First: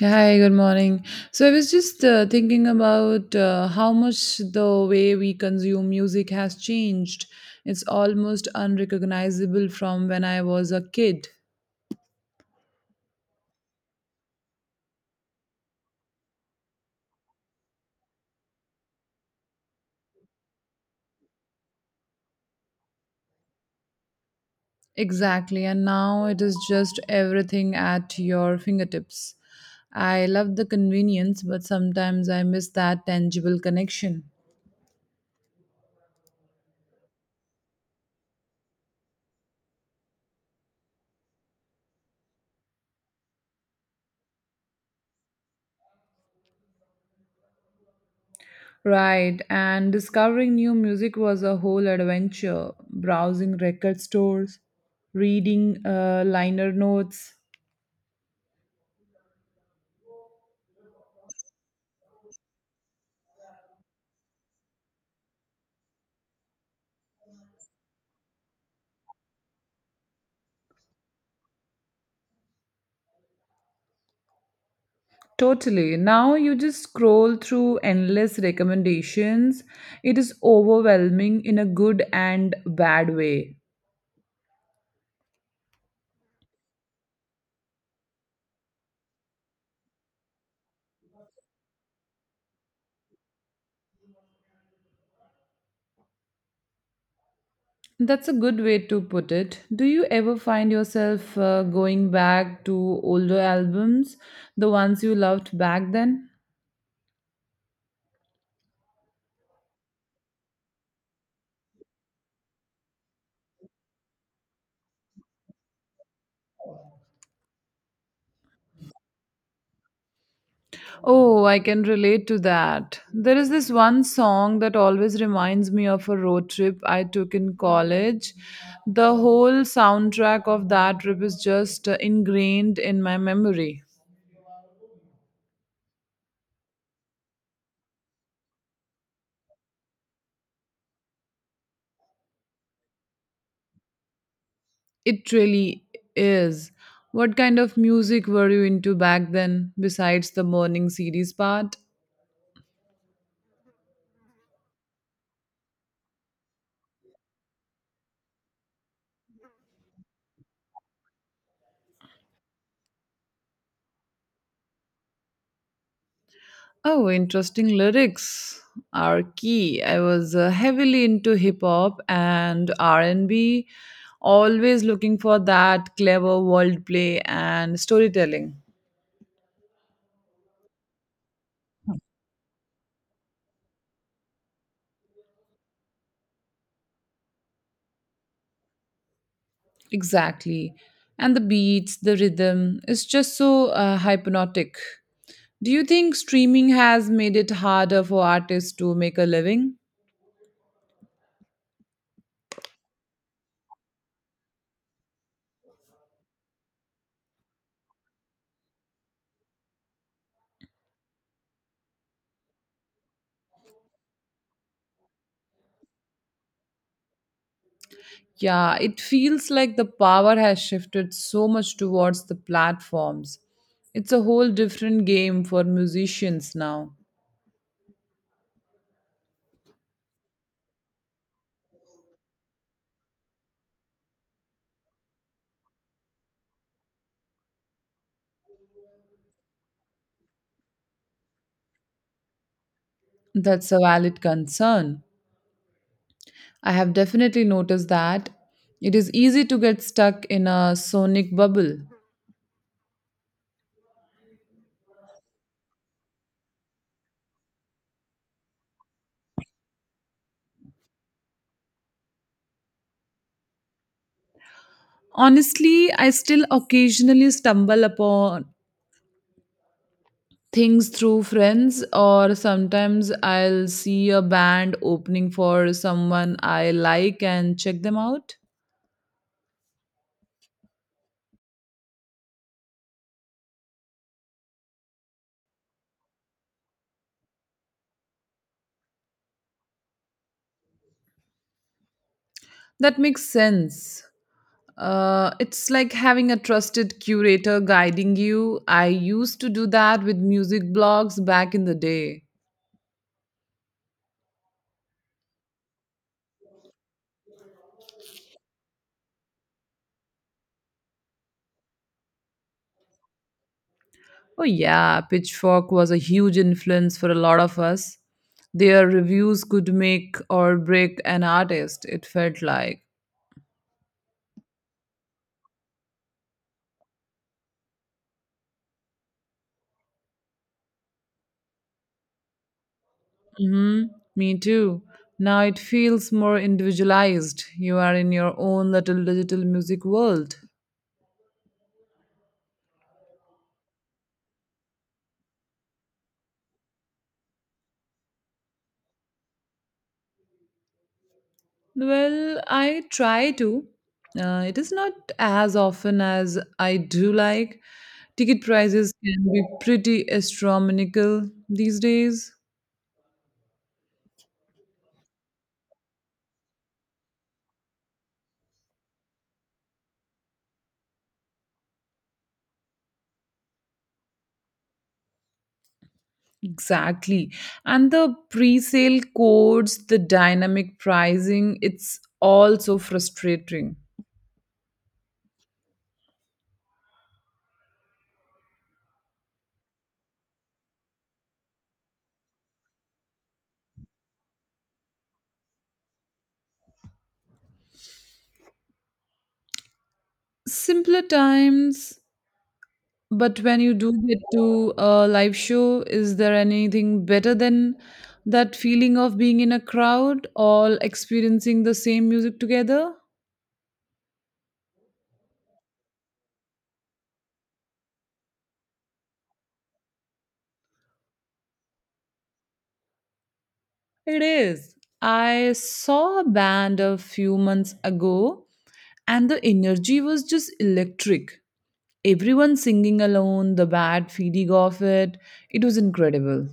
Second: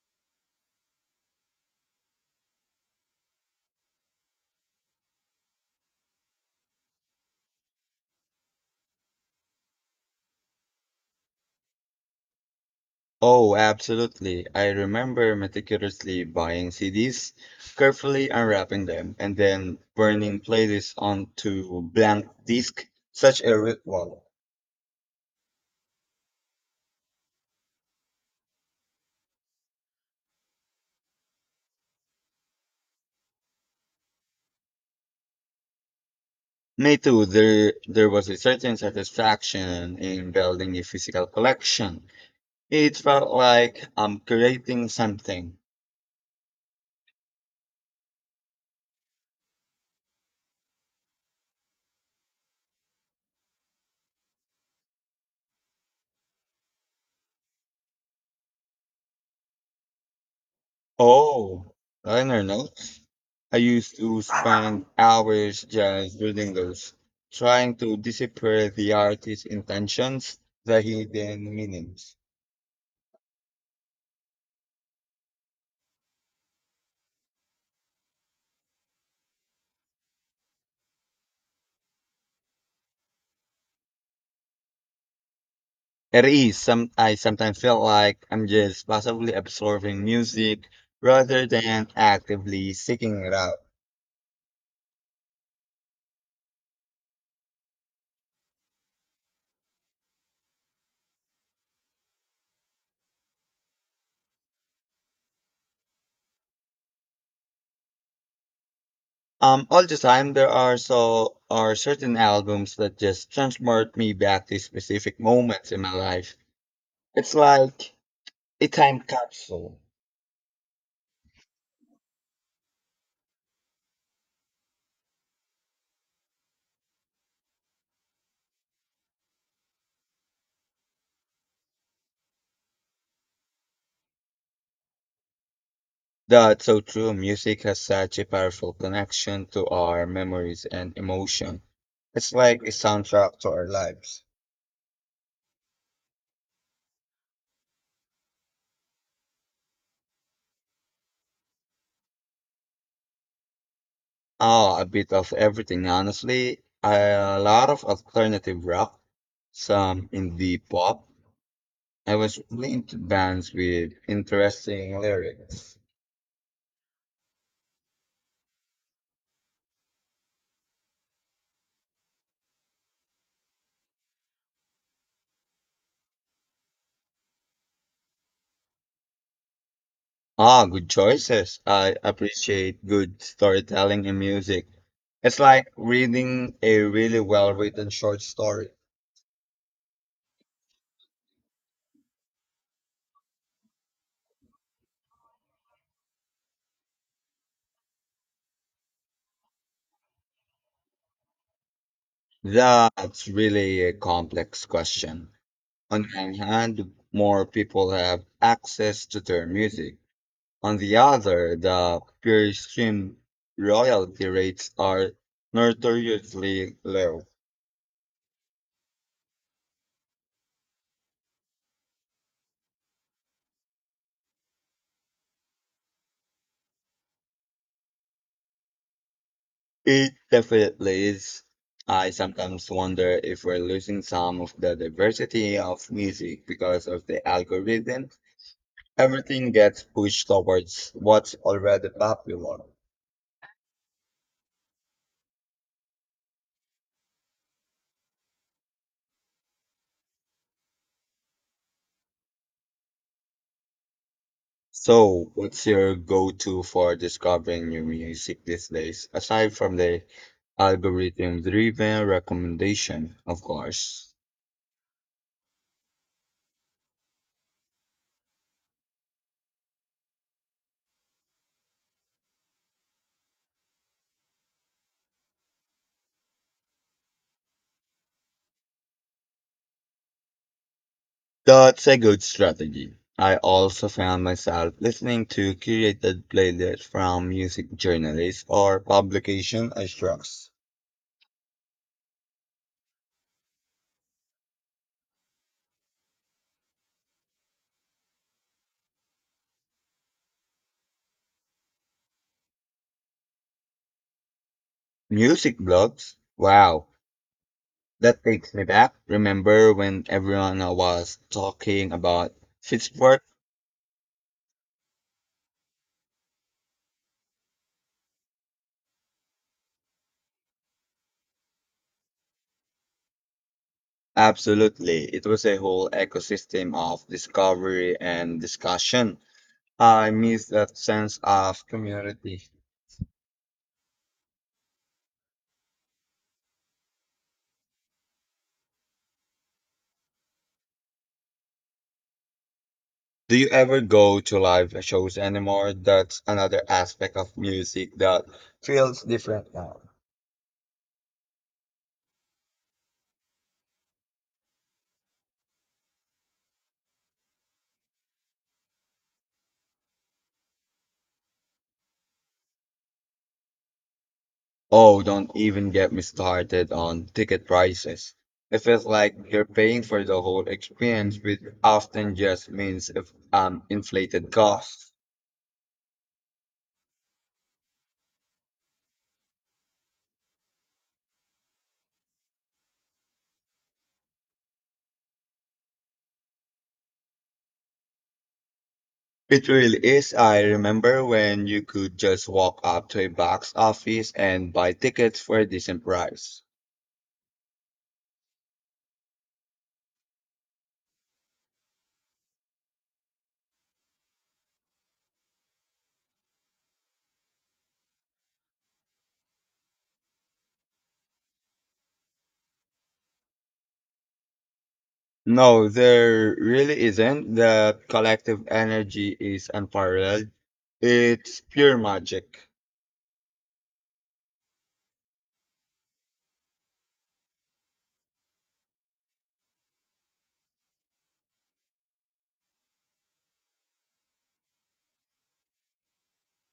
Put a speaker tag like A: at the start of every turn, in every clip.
A: Hi, good morning. So I was just thinking about how much the way we consume music has changed. It's almost unrecognizable from when I was a kid.
B: Oh, absolutely. I remember meticulously buying CDs, carefully unwrapping them, and then burning playlists onto blank disk. Such a ritual.
A: Exactly, and now it is just everything at your fingertips. I love the convenience, but sometimes I miss that tangible connection.
B: Me too. There was a certain satisfaction in building a physical collection. It felt like I'm creating something.
A: Right, and discovering new music was a whole adventure. Browsing record stores, reading liner notes.
B: Oh, liner notes. I used to spend hours just reading those, trying to decipher the artist's intentions, the hidden meanings.
A: Totally. Now you just scroll through endless recommendations. It is overwhelming in a good and bad way.
B: It is some I sometimes feel like I'm just passively absorbing music rather than actively seeking it out.
A: That's a good way to put it. Do you ever find yourself going back to older albums, the ones you loved back then?
B: All the time there are certain albums that just transport me back to specific moments in my life. It's like a time capsule.
A: Oh, I can relate to that. There is this one song that always reminds me of a road trip I took in college. The whole soundtrack of that trip is just ingrained in my memory.
B: That's so true. Music has such a powerful connection to our memories and emotion. It's like a soundtrack to our lives.
A: It really is. What kind of music were you into back then, besides the morning series part?
B: Ah, a bit of everything, honestly. A lot of alternative rock, some indie pop. I was really into bands with interesting lyrics.
A: Oh, interesting lyrics are key. I was heavily into hip hop and R&B, always looking for that clever world play and storytelling.
B: Ah, good choices. I appreciate good storytelling in music. It's like reading a really well written short story.
A: Exactly. And the beats, the rhythm is just so hypnotic. Do you think streaming has made it harder for artists to make a living?
B: That's really a complex question. On one hand, more people have access to their music. On the other, the pure stream royalty rates are notoriously low.
A: Yeah, it feels like the power has shifted so much towards the platforms. It's a whole different game for musicians now.
B: It definitely is. I sometimes wonder if we're losing some of the diversity of music because of the algorithm. Everything gets pushed towards what's already popular.
A: That's a valid concern. I have definitely noticed that it is easy to get stuck in a sonic bubble.
B: So, what's your go-to for discovering new music these days, aside from the algorithm-driven recommendation, of course?
A: Honestly, I still occasionally stumble upon things through friends, or sometimes I'll see a band opening for someone I like and check them out.
B: That's a good strategy. I also found myself listening to curated playlists from music journalists or publication I trust.
A: That makes sense. It's like having a trusted curator guiding you. I used to do that with music blogs back in the day.
B: Music blogs? Wow, that takes me back. Remember when everyone was talking about Pitchfork?
A: Oh, yeah, Pitchfork was a huge influence for a lot of us. Their reviews could make or break an artist, it felt like.
B: Absolutely. It was a whole ecosystem of discovery and discussion. I miss that sense of community.
A: Mm-hmm. Me too. Now it feels more individualized. You are in your own little digital music world.
B: Do you ever go to live shows anymore? That's another aspect of music that feels different now.
A: Well, I try to. It is not as often as I do like. Ticket prices can be pretty astronomical these days.
B: Oh, don't even get me started on ticket prices. It feels like you're paying for the whole experience, which often just means if inflated costs.
A: Exactly. And the pre sale codes, the dynamic pricing, it's also frustrating.
B: It really is. I remember when you could just walk up to a box office and buy tickets for a decent price.
A: Simpler times. But when you do get to a live show, is there anything better than that feeling of being in a crowd, all experiencing the same music together?
B: No, there really isn't. The collective energy is unparalleled. It's pure magic.
A: It is. I saw a band a few months ago, and the energy was just electric. Everyone singing alone, the bad feeling of it. It was incredible.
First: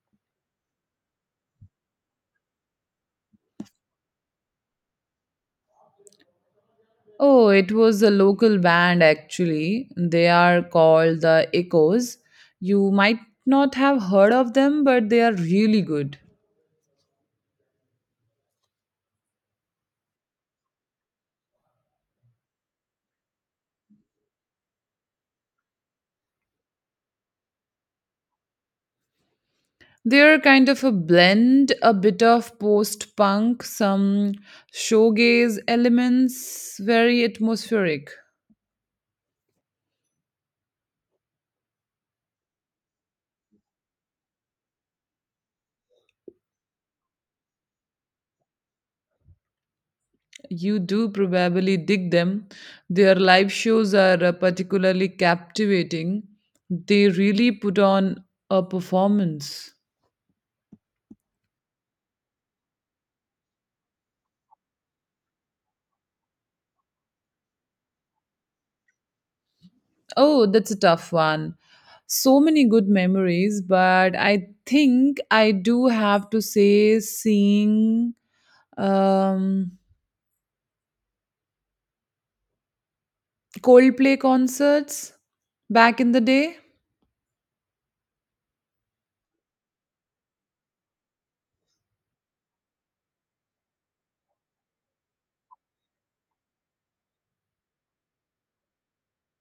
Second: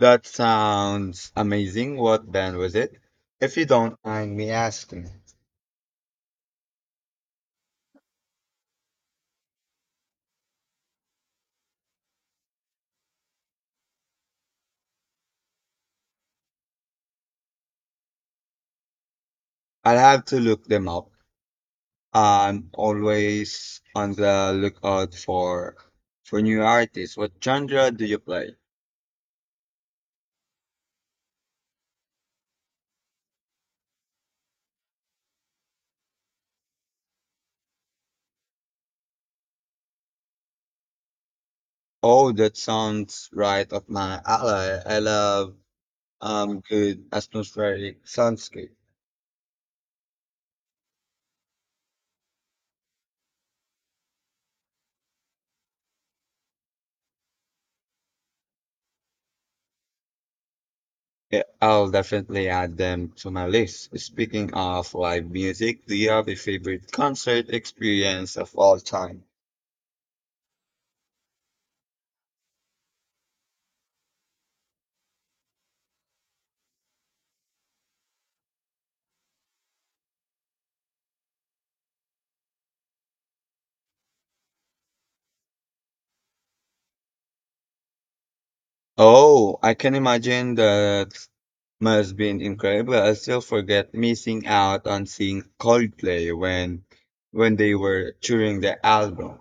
B: That sounds amazing. What band was it? If you don't mind me asking,
A: Oh, it was a local band actually. They are called the Echoes. You might not have heard of them, but they are really good.
B: I'll have to look them up. I'm always on the lookout for new artists. What genre do you play?
A: They're kind of a blend, a bit of post punk, some shoegaze elements, very atmospheric.
B: Oh, that sounds right up my alley. I love good atmospheric soundscape.
A: You do probably dig them. Their live shows are particularly captivating. They really put on a performance.
B: Yeah, I'll definitely add them to my list. Speaking of live music, do you have a favorite concert experience of all time?
A: Oh, that's a tough one. So many good memories, but I think I do have to say seeing um, Coldplay concerts back in the day.
B: Oh, I can imagine that must been incredible. I still forget missing out on seeing Coldplay when they were touring the album.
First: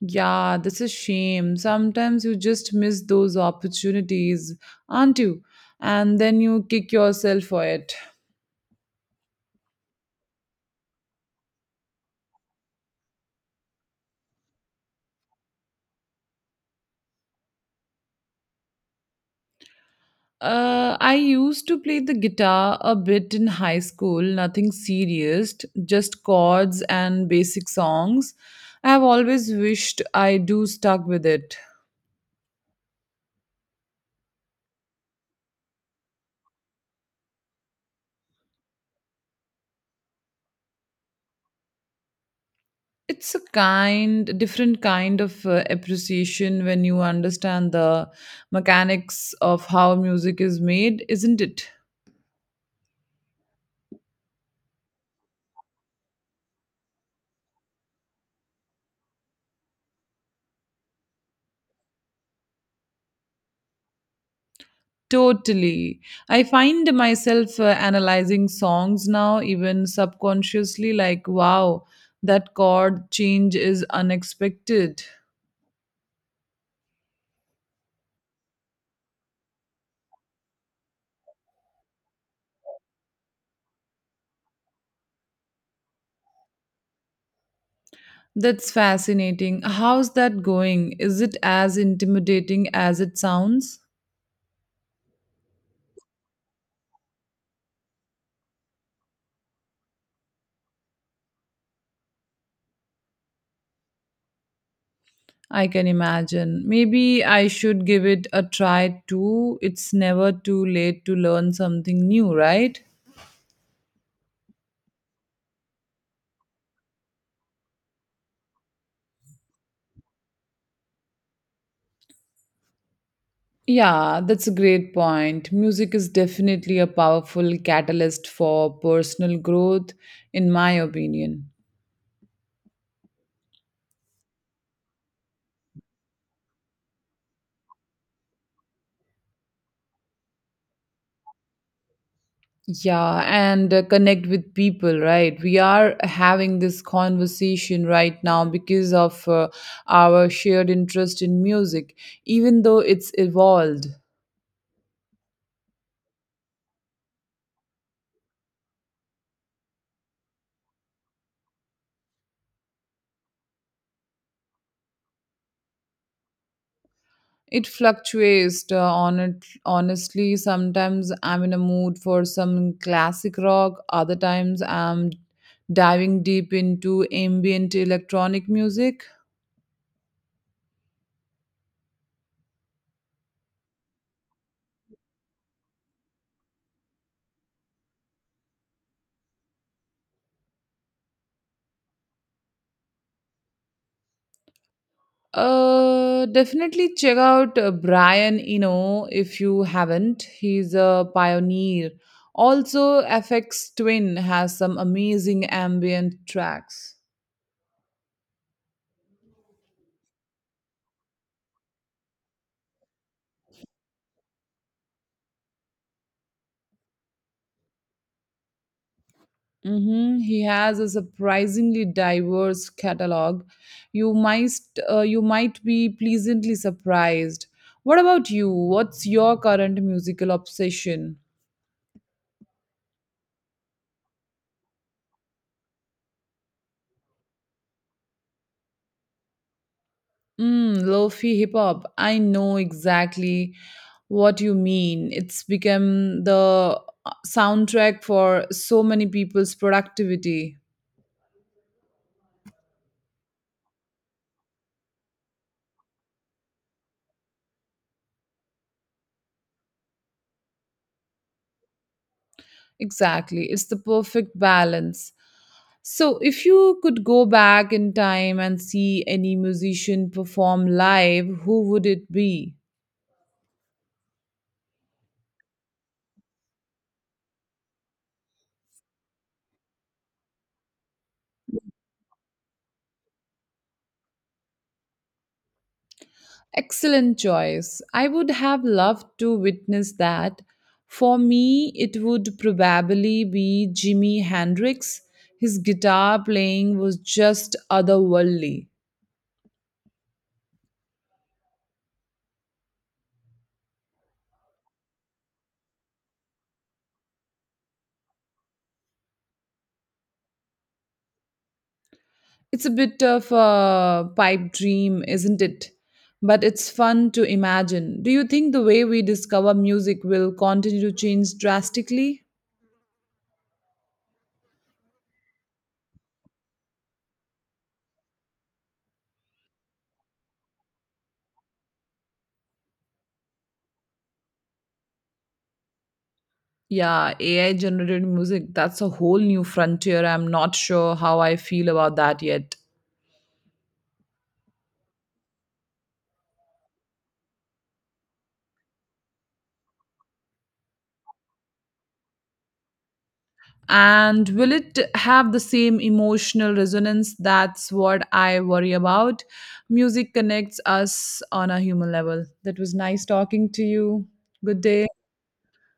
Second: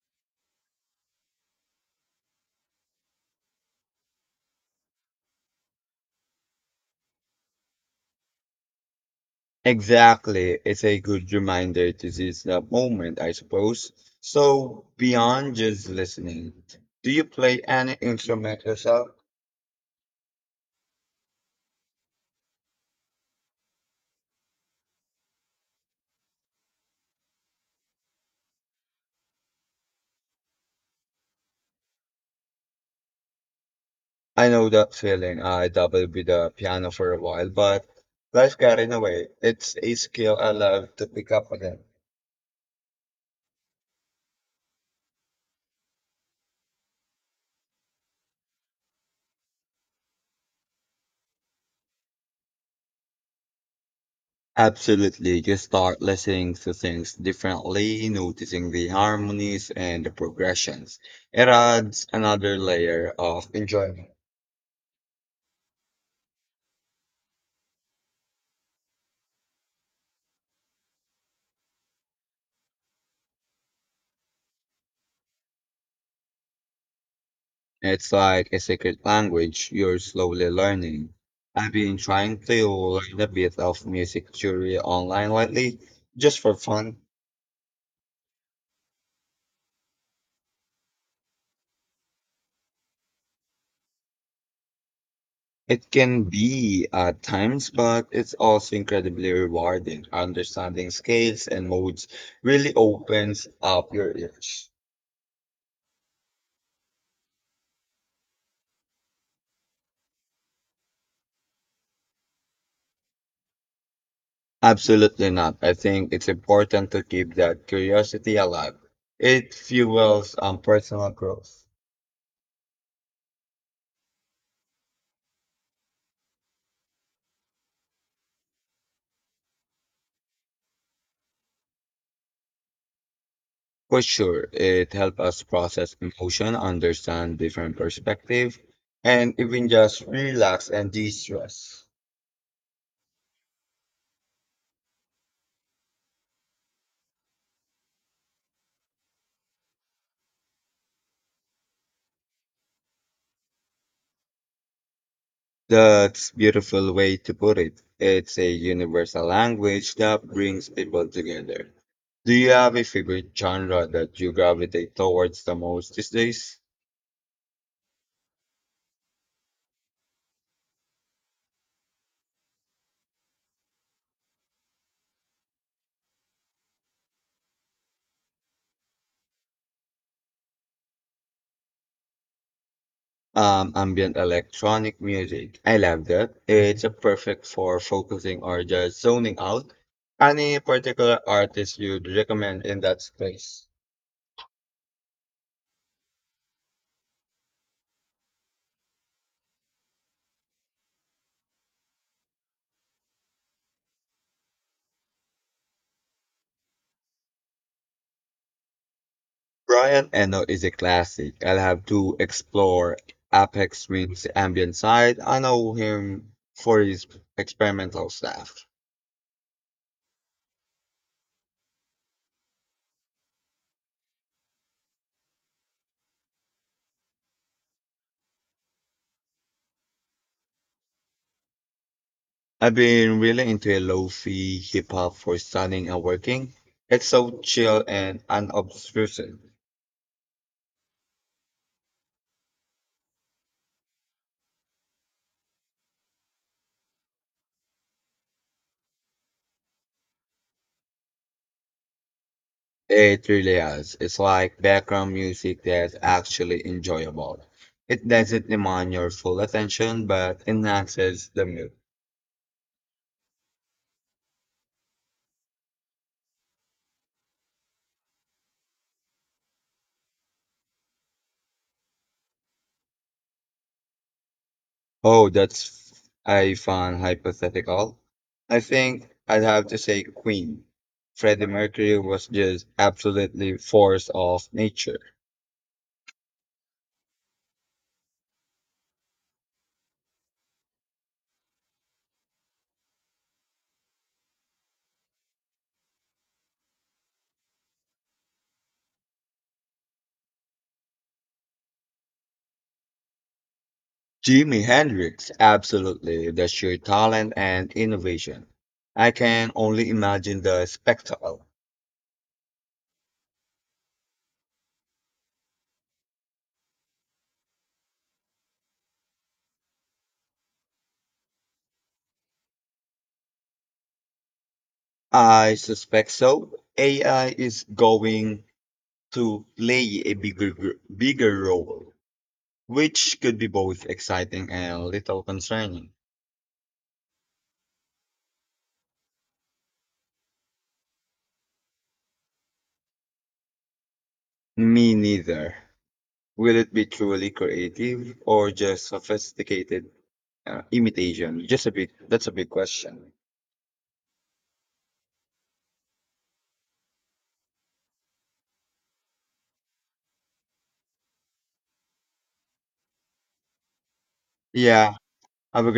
A: Yeah, that's a shame. Sometimes you just miss those opportunities, aren't you? And then you kick yourself for it.
B: Exactly. It's a good reminder to seize the moment, I suppose. So, beyond just listening, do you play any instrument yourself?
A: I used to play the guitar a bit in high school, nothing serious, just chords and basic songs. I have always wished I do stuck with it.
B: I know that feeling. I dabbled with the piano for a while, but life got in the way. It's a skill I love to pick up again.
A: It's a kind, different kind of appreciation when you understand the mechanics of how music is made, isn't it?
B: Absolutely. Just start listening to things differently, noticing the harmonies and the progressions. It adds another layer of enjoyment.
A: Totally. I find myself analyzing songs now, even subconsciously, like, wow, that chord change is unexpected.
B: It's like a secret language you're slowly learning. I've been trying to learn a bit of music theory online lately, just for fun.
A: That's fascinating. How's that going? Is it as intimidating as it sounds?
B: It can be at times, but it's also incredibly rewarding. Understanding scales and modes really opens up your ears.
A: I can imagine. Maybe I should give it a try too. It's never too late to learn something new, right?
B: Absolutely not. I think it's important to keep that curiosity alive. It fuels personal growth.
A: Yeah, that's a great point. Music is definitely a powerful catalyst for personal growth, in my opinion.
B: For sure, it helps us process emotion, understand different perspective, and even just relax and de-stress.
A: Yeah, and connect with people, right? We are having this conversation right now because of our shared interest in music, even though it's evolved.
B: That's beautiful way to put it. It's a universal language that brings people together. Do you have a favorite genre that you gravitate towards the most these days?
A: It fluctuates. Honestly, sometimes I'm in a mood for some classic rock. Other times I'm diving deep into ambient electronic music.
B: Ambient electronic music. I love that. It's a perfect for focusing or just zoning out. Any particular artist you'd recommend in that space?
A: Definitely check out Brian Eno if you haven't. He's a pioneer. Also, FX Twin has some amazing ambient tracks.
B: Brian Eno is a classic. I'll have to explore Apex Twin's ambient side. I know him for his experimental stuff.
A: Hmm. He has a surprisingly diverse catalog. You might you might be pleasantly surprised. What about you? What's your current musical obsession?
B: I've been really into a lo-fi hip hop for studying and working. It's so chill and unobtrusive.
A: Mm, lo-fi hip hop. I know exactly what you mean. It's become the soundtrack for so many people's productivity.
B: It really is. It's like background music that's actually enjoyable. It doesn't demand your full attention, but enhances the mood.
A: Exactly. It's the perfect balance. So, if you could go back in time and see any musician perform live, who would it be?
B: Oh, I found hypothetical. I think I'd have to say Queen. Freddie Mercury was just absolutely force of nature.
A: Excellent choice. I would have loved to witness that. For me, it would probably be Jimi Hendrix. His guitar playing was just otherworldly.
B: Jimi Hendrix, absolutely the sheer talent and innovation. I can only imagine the spectacle.
A: It's a bit of a pipe dream, isn't it? But it's fun to imagine. Do you think the way we discover music will continue to change drastically?
B: I suspect so. AI is going to play a bigger role, which could be both exciting and a little concerning.
A: Yeah, AI generated music, that's a whole new frontier. I'm not sure how I feel about that yet.
B: Me neither. Will it be truly creative or just sophisticated imitation? That's a big question.
A: And will it have the same emotional resonance? That's what I worry about. Music connects us on a human level. That was nice talking to you. Good day.
B: Yeah, have a